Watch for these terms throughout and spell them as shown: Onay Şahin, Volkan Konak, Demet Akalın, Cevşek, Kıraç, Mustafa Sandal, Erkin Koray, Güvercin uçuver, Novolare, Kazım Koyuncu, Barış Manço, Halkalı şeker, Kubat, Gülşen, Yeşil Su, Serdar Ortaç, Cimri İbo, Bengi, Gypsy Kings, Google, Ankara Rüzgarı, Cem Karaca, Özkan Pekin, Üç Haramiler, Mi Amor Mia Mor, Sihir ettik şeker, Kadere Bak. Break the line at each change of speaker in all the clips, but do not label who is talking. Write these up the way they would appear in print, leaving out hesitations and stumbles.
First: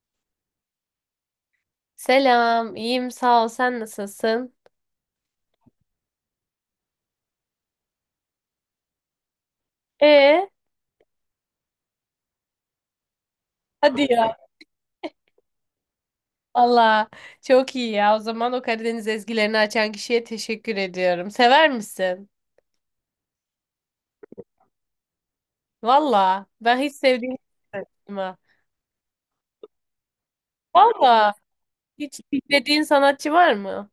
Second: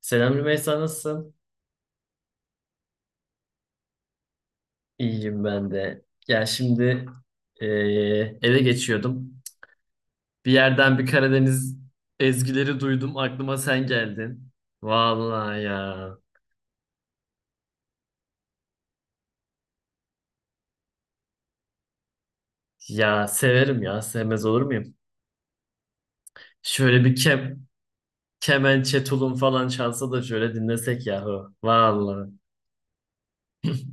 Selam Rümeysa, nasılsın?
Selam, iyiyim sağ ol. Sen nasılsın?
İyiyim ben de. Ya şimdi eve geçiyordum.
Ee,
Bir yerden bir Karadeniz ezgileri duydum. Aklıma sen
hadi ya.
geldin. Vallahi ya.
Allah çok iyi ya. O zaman o Karadeniz ezgilerini açan kişiye teşekkür ediyorum. Sever misin?
Ya severim ya. Sevmez olur muyum?
Valla ben hiç
Şöyle bir
sevdiğim
kem,
sanatçıma.
Kemençe, tulum falan çalsa da şöyle dinlesek
Valla
yahu.
hiç
Vallahi.
dinlediğin sanatçı var mı?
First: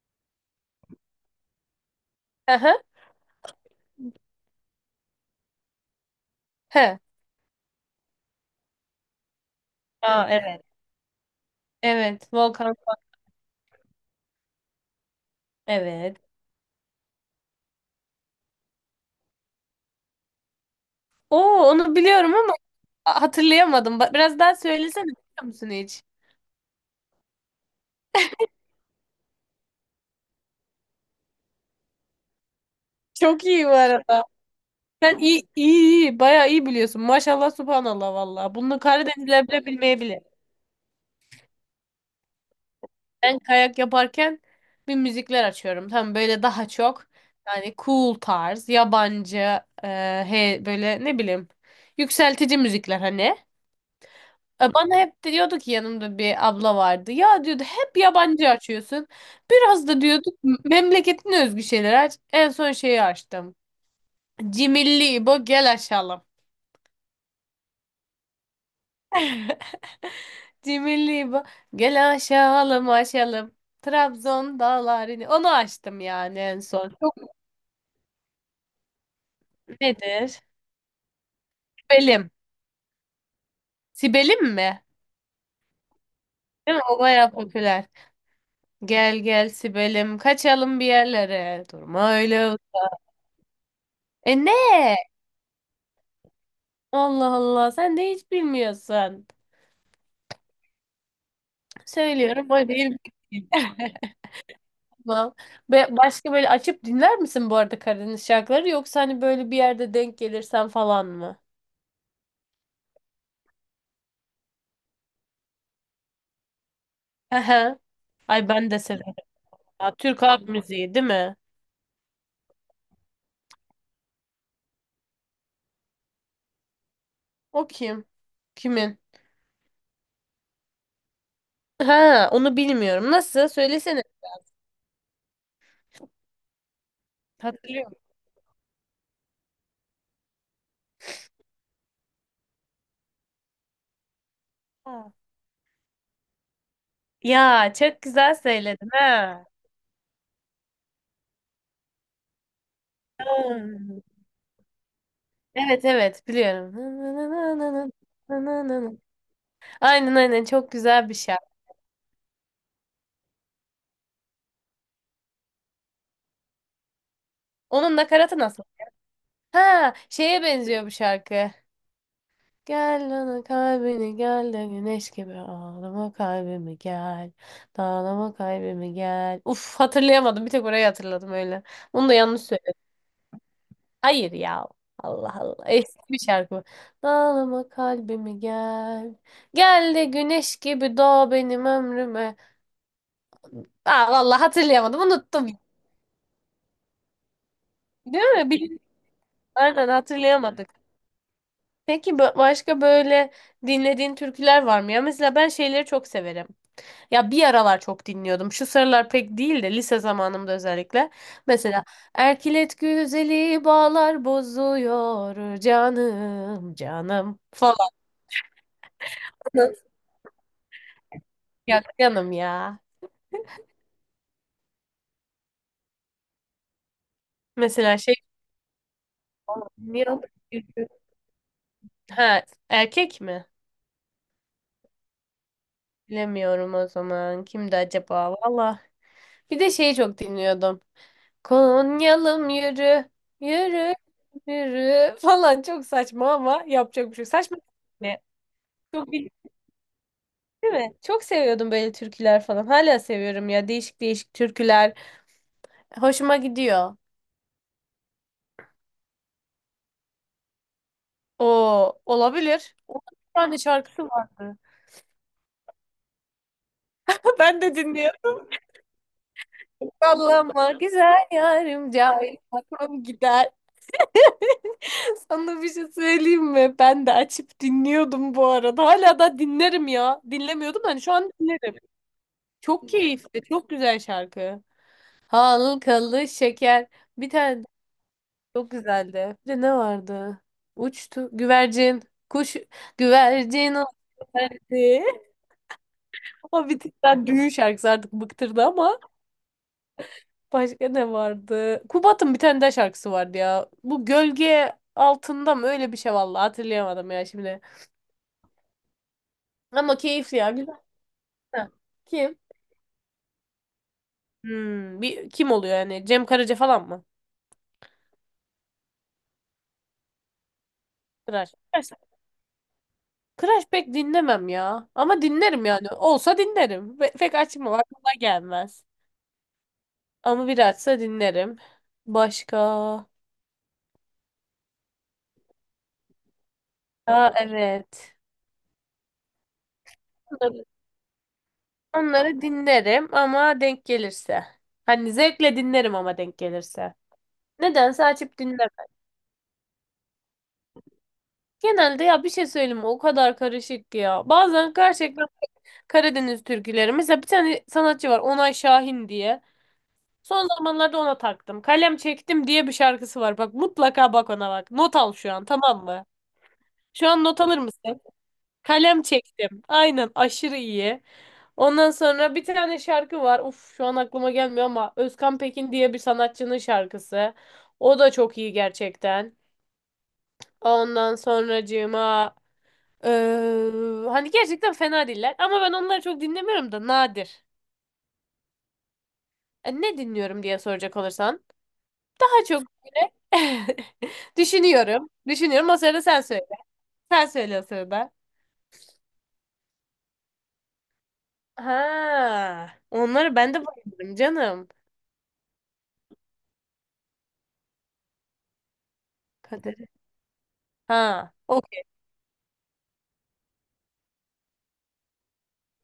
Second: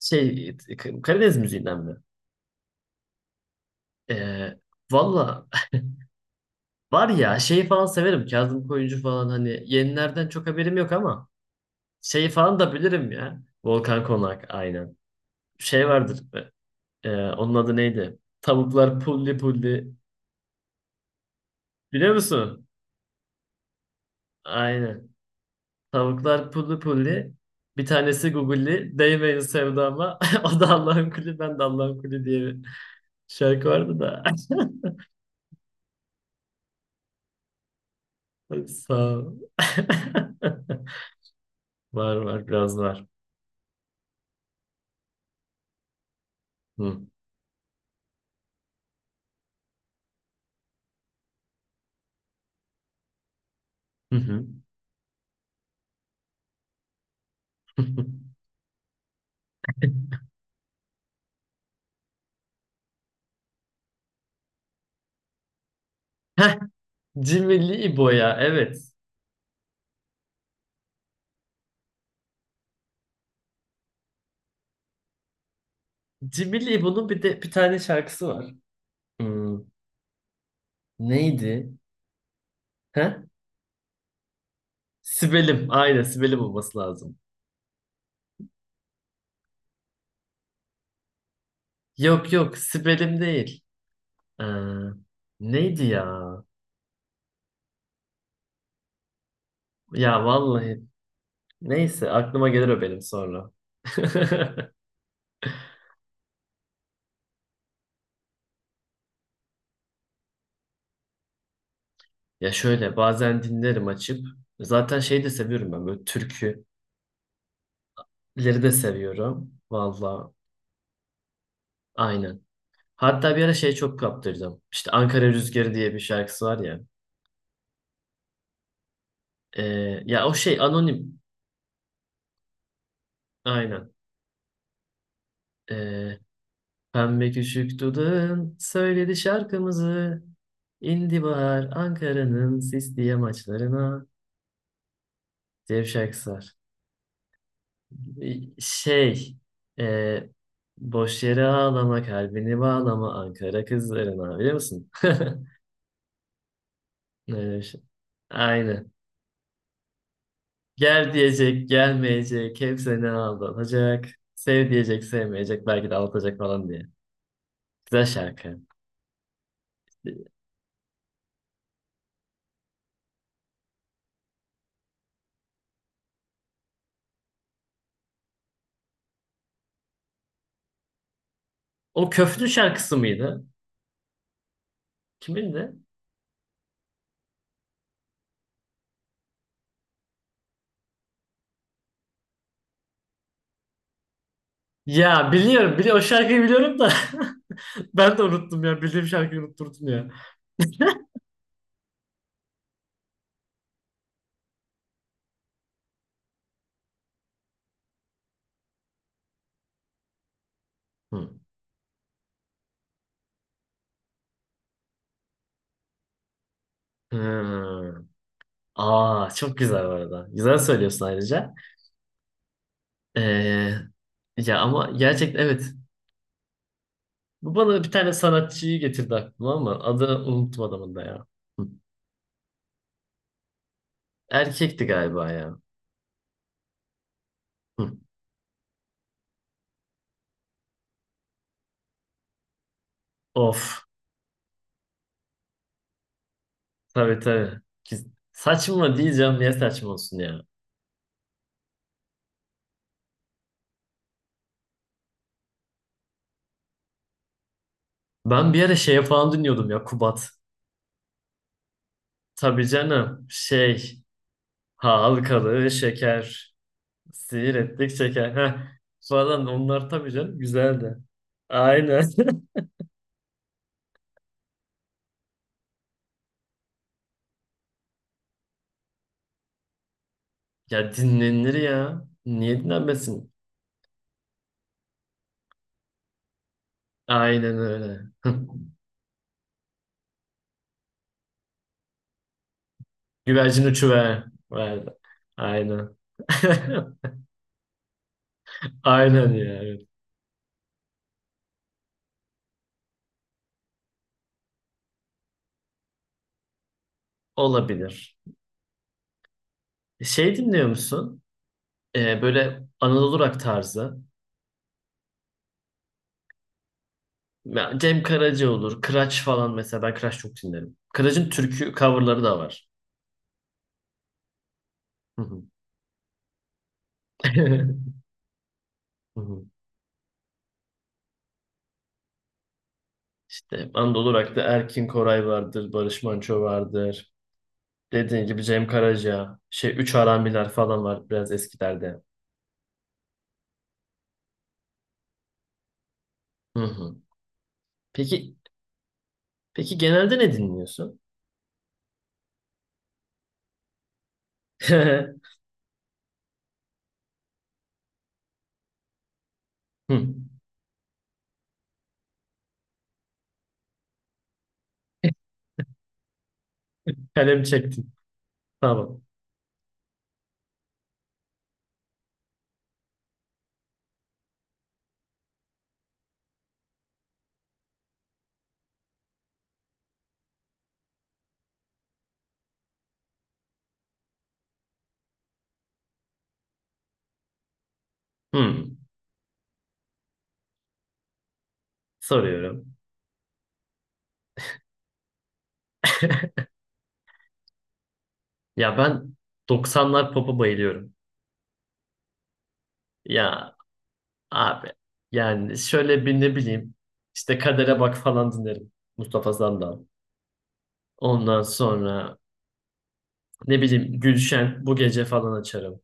Şey, Karadeniz müziğinden mi?
Hı hı.
Eee Valla,
He.
var ya şey falan severim. Kazım Koyuncu falan, hani
Aa,
yenilerden çok
evet.
haberim yok ama.
Evet.
Şeyi falan da
Volkan.
bilirim ya. Volkan Konak, aynen. Şey
Evet.
vardır. Onun adı neydi? Tavuklar pulli pulli.
Oo onu
Biliyor
biliyorum ama
musun?
hatırlayamadım. Biraz daha söylesene
Aynen.
biliyor musun hiç?
Tavuklar pulli pulli. Bir tanesi Google'li. Değmeyin sevdama. O da Allah'ın kulü, ben de Allah'ın kulü diye bir
Çok iyi
şarkı
bu
vardı da.
arada. Sen bayağı iyi biliyorsun. Maşallah, subhanallah vallahi. Bunu
Sağ ol.
Karadenizler bile bilmeyebilir.
Var var, biraz var.
Ben kayak yaparken bir müzikler açıyorum. Tam böyle daha
Hı.
çok yani cool tarz, yabancı, böyle ne bileyim yükseltici müzikler hani.
Hı hı.
Bana hep diyordu ki yanımda bir abla vardı. Ya diyordu hep yabancı açıyorsun. Biraz da diyorduk memleketine özgü şeyler aç. En son şeyi açtım. Cimilli İbo gel aşağılam.
Heh, Cimri İbo ya, evet.
Cimri bu. Gel aşalım aşalım. Trabzon dağlarını. Onu açtım yani en
Cimri
son.
İbo'nun
Çok
bir de bir tane şarkısı var. Hmm.
nedir?
Neydi?
Sibelim.
He?
Sibelim mi?
Sibelim. Aynen, Sibelim
Değil
olması
mi? O
lazım.
bayağı popüler. Gel gel Sibelim. Kaçalım bir yerlere. Durma
Yok
öyle.
yok, Sibelim değil.
E
Ee,
ne?
Neydi ya?
Allah Allah. Sen de hiç bilmiyorsun.
Ya vallahi, neyse aklıma
Söylüyorum.
gelir
O
o
değil.
benim sonra.
Tamam. Ve başka böyle açıp dinler misin bu arada Karadeniz şarkıları? Yoksa hani böyle bir yerde denk gelirsen falan mı?
Ya şöyle bazen dinlerim açıp. Zaten şey de seviyorum, ben böyle türküleri
Aha ay ben
de
de severim.
seviyorum.
Ya, Türk
Valla,
halk müziği değil mi?
aynen. Hatta bir ara şey çok kaptırdım. İşte Ankara Rüzgarı diye bir şarkısı var ya.
O kim? Kimin?
Ee, Ya o şey anonim.
Ha, onu bilmiyorum. Nasıl?
Aynen.
Söylesene.
Ee, Pembe küçük
Hatırlıyorum.
dudağın söyledi şarkımızı. İndi bahar Ankara'nın sisli yamaçlarına.
Ha.
Cevşek sar.
Ya çok güzel söyledin
Şey,
ha.
e, boş yere ağlama, kalbini bağlama Ankara
Hmm.
kızlarına, biliyor musun?
Evet evet biliyorum.
Öyle bir şey. Aynen.
Aynen aynen çok güzel
Gel
bir şarkı.
diyecek, gelmeyecek, hep seni aldatacak. Sev diyecek, sevmeyecek, belki de aldatacak falan diye.
Onun
Güzel
nakaratı
şarkı.
nasıl? Ha
E,
şeye benziyor bu şarkı. Gel bana kalbini gel de güneş gibi ağlama kalbimi gel. Dağlama kalbimi gel. Uf hatırlayamadım bir tek orayı hatırladım öyle. Onu
O
da
Köflü
yanlış.
şarkısı mıydı?
Hayır ya. Allah
Kimin
Allah.
de?
Eski bir şarkı bu. Dağlama kalbimi gel. Gel de güneş gibi doğ benim ömrüme. Aa, vallahi hatırlayamadım.
Ya
Unuttum.
biliyorum, o şarkıyı biliyorum da ben de
Değil mi?
unuttum ya. Bildiğim şarkıyı unutturdun
Aynen
ya.
hatırlayamadık. Peki başka böyle dinlediğin türküler var mı ya? Mesela ben şeyleri çok severim. Ya bir aralar çok dinliyordum. Şu sıralar pek değil de lise zamanımda özellikle.
Hı.
Mesela Erkilet güzeli bağlar bozuyor canım canım falan.
Hmm. Aa, çok güzel bu arada. Güzel söylüyorsun ayrıca.
Ya canım ya.
Ee, Ya ama gerçekten evet. Bu bana bir
Mesela
tane
şey
sanatçıyı getirdi aklıma ama
niye
adını
o-
unuttum adamın da ya. Hı.
Ha, erkek mi?
Erkekti galiba ya.
Bilemiyorum o zaman. Kimdi
Hı.
acaba? Valla. Bir de şeyi çok dinliyordum. Konyalım yürü.
Of.
Yürü. Yürü. Falan çok saçma ama yapacak bir
Tabii
şey yok. Saçma
tabii.
ne?
Saçma
Çok iyi
diyeceğim. Niye saçma olsun ya?
değil mi? Çok seviyordum böyle türküler falan. Hala seviyorum ya. Değişik değişik türküler. Hoşuma gidiyor.
Ben bir ara şeye falan dinliyordum ya, Kubat.
O
Tabii
olabilir. Onun
canım.
bir tane
Şey.
şarkısı vardı.
Halkalı şeker. Sihir
Ben de
ettik
dinliyorum.
şeker. Heh. Falan onlar tabii canım
Sallama
güzeldi.
güzel yarım
Aynen.
cahil aklım gider. Sana bir şey söyleyeyim mi? Ben de açıp dinliyordum bu arada. Hala da dinlerim ya. Dinlemiyordum
Ya
hani şu an
dinlenir
dinlerim.
ya. Niye
Çok
dinlenmesin?
keyifli, çok güzel şarkı. Halkalı şeker. Bir
Aynen
tane de
öyle.
çok güzeldi. Bir de ne vardı? Uçtu güvercin. Kuş
Güvercin
güvercin o
uçuver. Verdi.
geldi.
Aynen.
O bir tık daha düğün şarkısı artık bıktırdı ama.
Aynen ya. Evet.
Başka ne vardı? Kubat'ın bir tane daha şarkısı vardı ya. Bu gölge altında mı? Öyle bir şey vallahi hatırlayamadım ya şimdi.
Olabilir.
Ama
Şey
keyifli ya
dinliyor
güzel.
musun?
Ha. Kim?
Böyle Anadolu rock tarzı.
Hmm, bir, kim oluyor yani? Cem Karaca falan mı?
Ya Cem Karaca olur. Kıraç falan mesela. Ben Kıraç çok dinlerim. Kıraç'ın
Kıraş.
türkü
Kıraş
coverları da var.
Kıraş pek dinlemem ya.
Hı
Ama
hı.
dinlerim yani. Olsa dinlerim. Pek açmam aklıma gelmez. Ama bir açsa dinlerim. Başka.
İşte Anadolu Rock'ta Erkin Koray vardır, Barış Manço vardır.
Aa evet.
Dediğin gibi Cem Karaca, şey Üç Haramiler
Onları,
falan var biraz eskilerde.
onları dinlerim ama denk gelirse. Hani zevkle dinlerim ama denk
Hı
gelirse.
hı.
Nedense
Peki
açıp dinleme.
peki genelde ne dinliyorsun?
Genelde ya bir şey söyleyeyim mi? O kadar karışık ki ya. Bazen gerçekten Karadeniz türküleri. Mesela bir tane sanatçı var Onay Şahin diye.
Hı.
Son zamanlarda ona taktım. Kalem çektim diye bir şarkısı var. Bak mutlaka bak ona bak. Not al şu an tamam mı? Şu an not
Kalem
alır
çektim.
mısın?
Tamam.
Kalem çektim. Aynen aşırı iyi. Ondan sonra bir tane şarkı var. Uf şu an aklıma gelmiyor ama Özkan Pekin diye bir sanatçının şarkısı. O da çok iyi gerçekten. Ondan sonracığıma hani gerçekten fena değiller ama ben onları çok dinlemiyorum da nadir.
Hı.
Ne dinliyorum diye soracak olursan daha çok
Soruyorum.
düşünüyorum. Düşünüyorum o sırada sen söyle. Sen söyle o sırada.
Ya ben 90'lar pop'a bayılıyorum.
Ha, onları
Ya
ben de bayılırım canım.
abi, yani şöyle bir ne bileyim, işte Kadere Bak falan dinlerim. Mustafa Sandal.
Kader. Ha,
Ondan
okey.
sonra ne bileyim, Gülşen bu gece falan açarım.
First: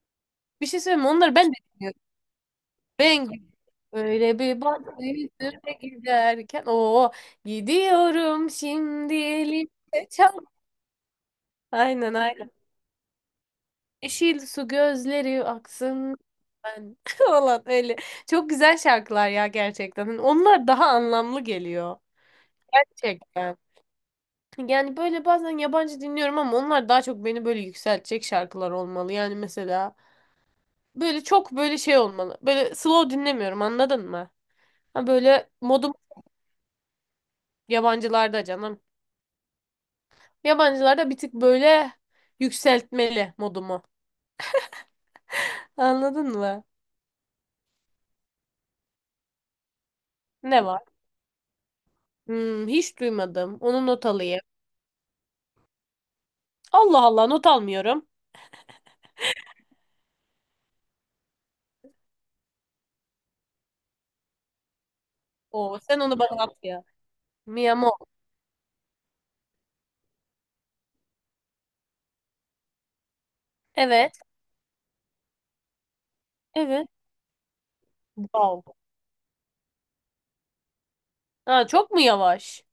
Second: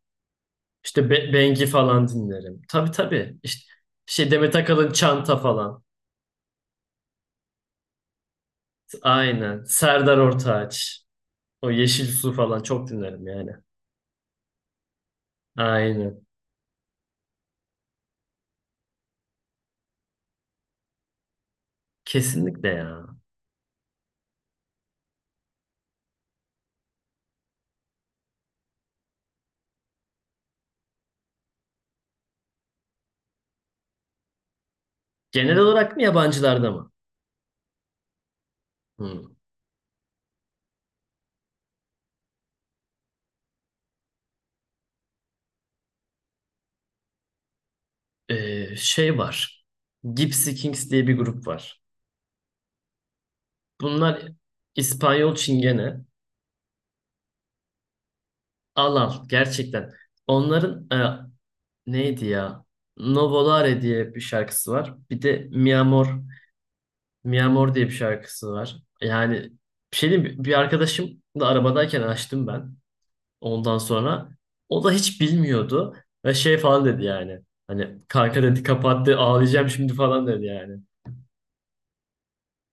Bir şey söyleyeyim mi?
İşte
Onları ben de
Bengi
dinliyorum.
falan dinlerim. Tabii tabii.
Ben
İşte şey,
öyle
Demet
bir
Akalın
baktı
Çanta
yüzüme
falan.
giderken o gidiyorum şimdi
Aynen.
elimde
Serdar
çal.
Ortaç. O Yeşil
Aynen
Su
aynen.
falan çok dinlerim yani.
Yeşil su gözleri aksın
Aynen.
ben falan öyle. Çok güzel şarkılar ya gerçekten. Hani onlar daha anlamlı geliyor.
Kesinlikle ya.
Gerçekten. Yani böyle bazen yabancı dinliyorum ama onlar daha çok beni böyle yükseltecek şarkılar olmalı. Yani mesela böyle çok böyle şey olmalı. Böyle slow dinlemiyorum anladın mı? Ha böyle
Genel
modum
olarak mı, yabancılarda mı?
yabancılarda canım.
Hmm.
Yabancılarda bir tık böyle yükseltmeli modumu. Anladın mı?
Şey var. Gypsy
Ne var?
Kings diye bir grup var.
Hmm, hiç duymadım. Onu not
Bunlar
alayım.
İspanyol Çingene.
Allah Allah not almıyorum.
Al al gerçekten. Onların neydi ya? Novolare diye bir şarkısı var. Bir de
Oo,
Mi
sen
Amor,
onu bana at ya.
Mia Mor diye bir
Miyamo.
şarkısı var. Yani bir şey diyeyim mi, bir arkadaşım da arabadayken açtım ben. Ondan
Evet.
sonra o da hiç bilmiyordu ve şey falan
Evet.
dedi yani. Hani kanka dedi,
Wow.
kapattı, ağlayacağım şimdi falan dedi yani.
Ha, çok mu yavaş?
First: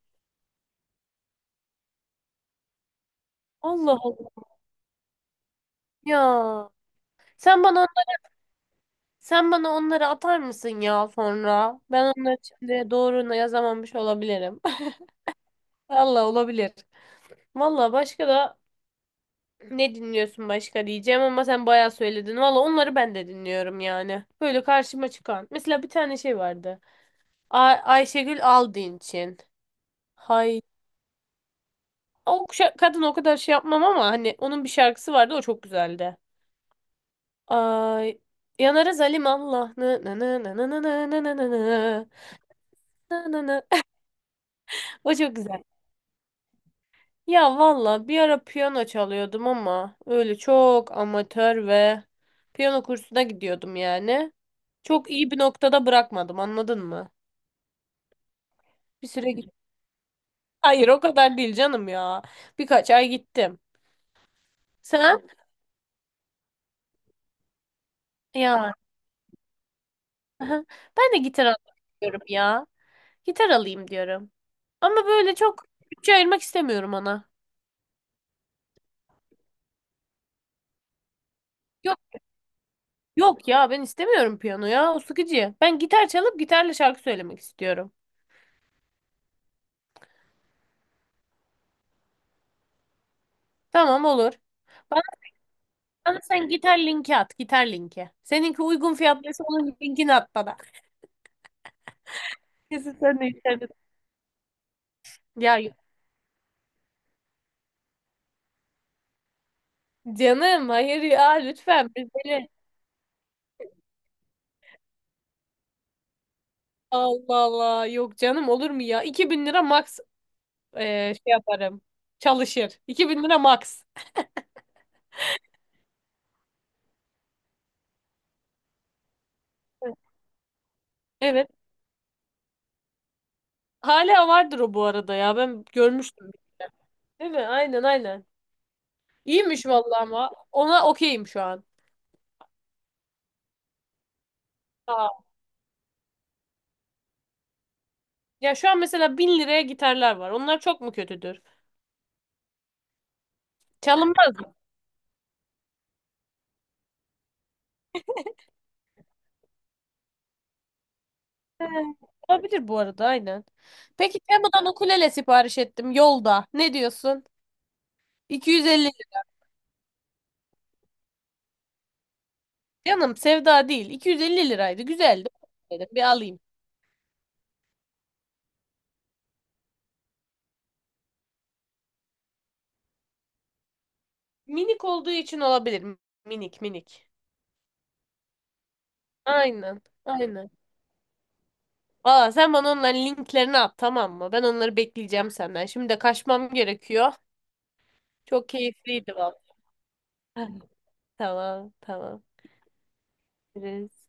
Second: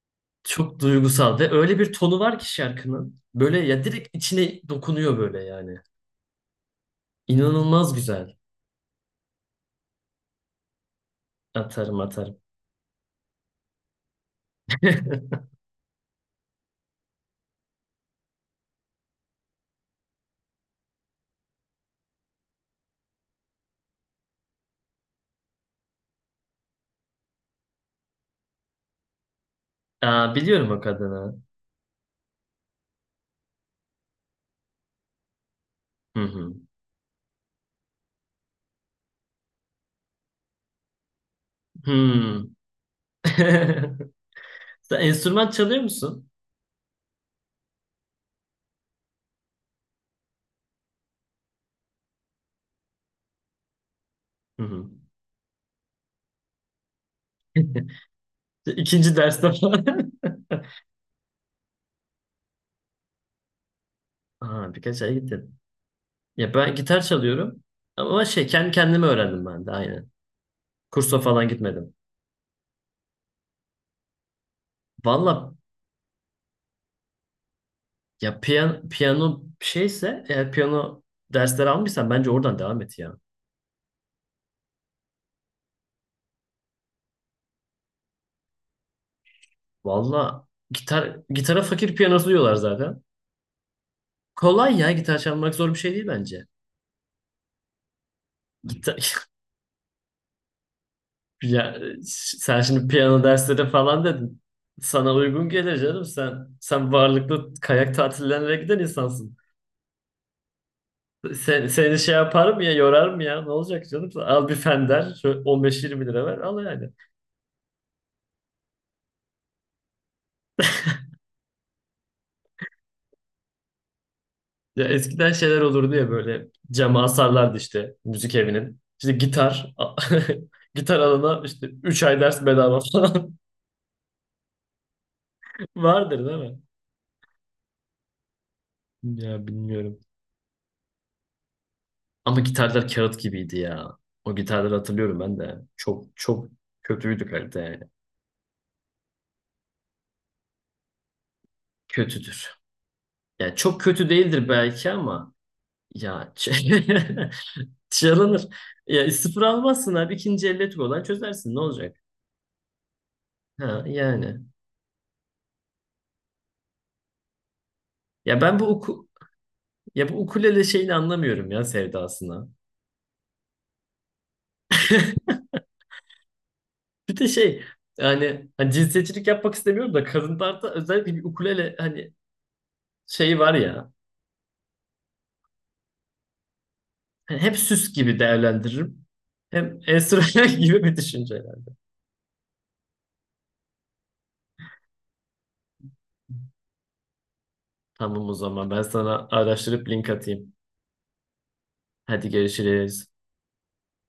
Çok duygusal ve öyle bir tonu var ki şarkının. Böyle ya,
Allah
direkt
Allah.
içine dokunuyor böyle yani.
Ya. Sen bana
İnanılmaz güzel.
sen bana onları atar mısın ya sonra?
Atarım
Ben onları
atarım.
şimdi doğru yazamamış olabilirim. Allah olabilir. Valla başka da ne dinliyorsun başka diyeceğim ama sen bayağı söyledin. Valla onları ben de dinliyorum yani. Böyle karşıma çıkan. Mesela bir tane şey vardı. Ay Ayşegül Aldinç'in.
Aa,
Hay
biliyorum o kadını.
o kadın o kadar şey yapmam ama hani onun bir şarkısı vardı o çok güzeldi.
Hı hı.
Ay yanarız Halim Allah. Nı nı nı nı nı nı nı nı nı nı nı.
Hmm.
Nı nı nı.
Sen
O çok
enstrüman
güzel.
çalıyor musun?
Ya valla bir ara piyano çalıyordum ama öyle çok amatör ve piyano kursuna gidiyordum yani.
Hı hı.
Çok iyi bir noktada bırakmadım anladın mı? Bir
İkinci
süre gittim.
derste falan.
Hayır o kadar değil canım ya. Birkaç ay gittim.
Aa, birkaç ay
Sen?
gittim. Ya ben gitar çalıyorum. Ama şey, kendi
Ya.
kendime öğrendim ben de aynen.
Aha. Ben de
Kursa
gitar
falan gitmedim.
alıyorum ya. Gitar alayım diyorum. Ama böyle
Valla
çok bütçe ayırmak istemiyorum ona.
ya, piyano şeyse, eğer piyano dersleri
Yok
almışsan bence oradan devam et ya.
yok ya ben istemiyorum piyano ya o sıkıcı. Ben gitar çalıp gitarla şarkı söylemek istiyorum.
Valla gitar, gitara fakir piyanosu diyorlar zaten.
Tamam olur.
Kolay ya,
Bana,
gitar çalmak zor bir şey değil
bana
bence.
sen gitar linki at gitar linki. Seninki uygun
Gitar,
fiyatlıysa onun linkini at bana.
ya, sen şimdi
Kesin sen
piyano
de
dersleri
istedin.
falan dedin. Sana uygun
Ya yok.
gelir canım. Sen varlıklı kayak tatillerine giden insansın.
Canım hayır ya lütfen
Seni
biz
şey
böyle.
yaparım ya, yorarım ya, ne olacak canım, al bir fender şöyle 15-20 lira ver al yani.
Allah Allah yok canım olur mu ya 2.000 lira max, şey yaparım çalışır 2.000 lira max.
Ya eskiden şeyler olurdu ya, böyle cama asarlardı işte müzik evinin. İşte gitar gitar alana
Evet.
işte 3 ay ders bedava falan
Hala vardır o bu arada ya. Ben
vardır
görmüştüm.
değil mi?
Değil mi? Aynen aynen.
Ya
İyiymiş
bilmiyorum.
vallahi ama ona okeyim şu an.
Ama gitarlar kağıt gibiydi ya. O gitarları hatırlıyorum
Aa.
ben de. Çok çok kötüydü kalite yani.
Ya şu an mesela 1.000 liraya gitarlar var. Onlar çok mu kötüdür?
Kötüdür. Yani çok kötü
Çalınmaz
değildir
mı?
belki ama ya çalınır. Ya sıfır almazsın abi, ikinci elle olan çözersin. Ne
He,
olacak?
olabilir bu arada aynen.
Ha
Peki
yani.
Temu'dan ukulele sipariş ettim yolda. Ne diyorsun?
Ya ben bu
250
uku,
lira.
Ya bu ukulele şeyini anlamıyorum ya, sevdasını.
Canım sevda değil. 250 liraydı. Güzeldi. Dedim bir alayım.
Bir de şey, yani hani cinsiyetçilik yapmak istemiyorum da, kadınlarda özellikle bir ukulele hani şeyi var ya.
Minik olduğu için olabilir. Minik minik.
Hani hep süs gibi değerlendiririm. Hem
Aynen. Aynen.
enstrüman gibi bir düşünce yani.
Aa, sen bana onların linklerini at tamam mı? Ben onları bekleyeceğim senden. Şimdi de kaçmam gerekiyor.
Tamam, o
Çok
zaman ben
keyifliydi
sana
valla.
araştırıp link atayım.
Tamam tamam.
Hadi görüşürüz.
Görüşürüz.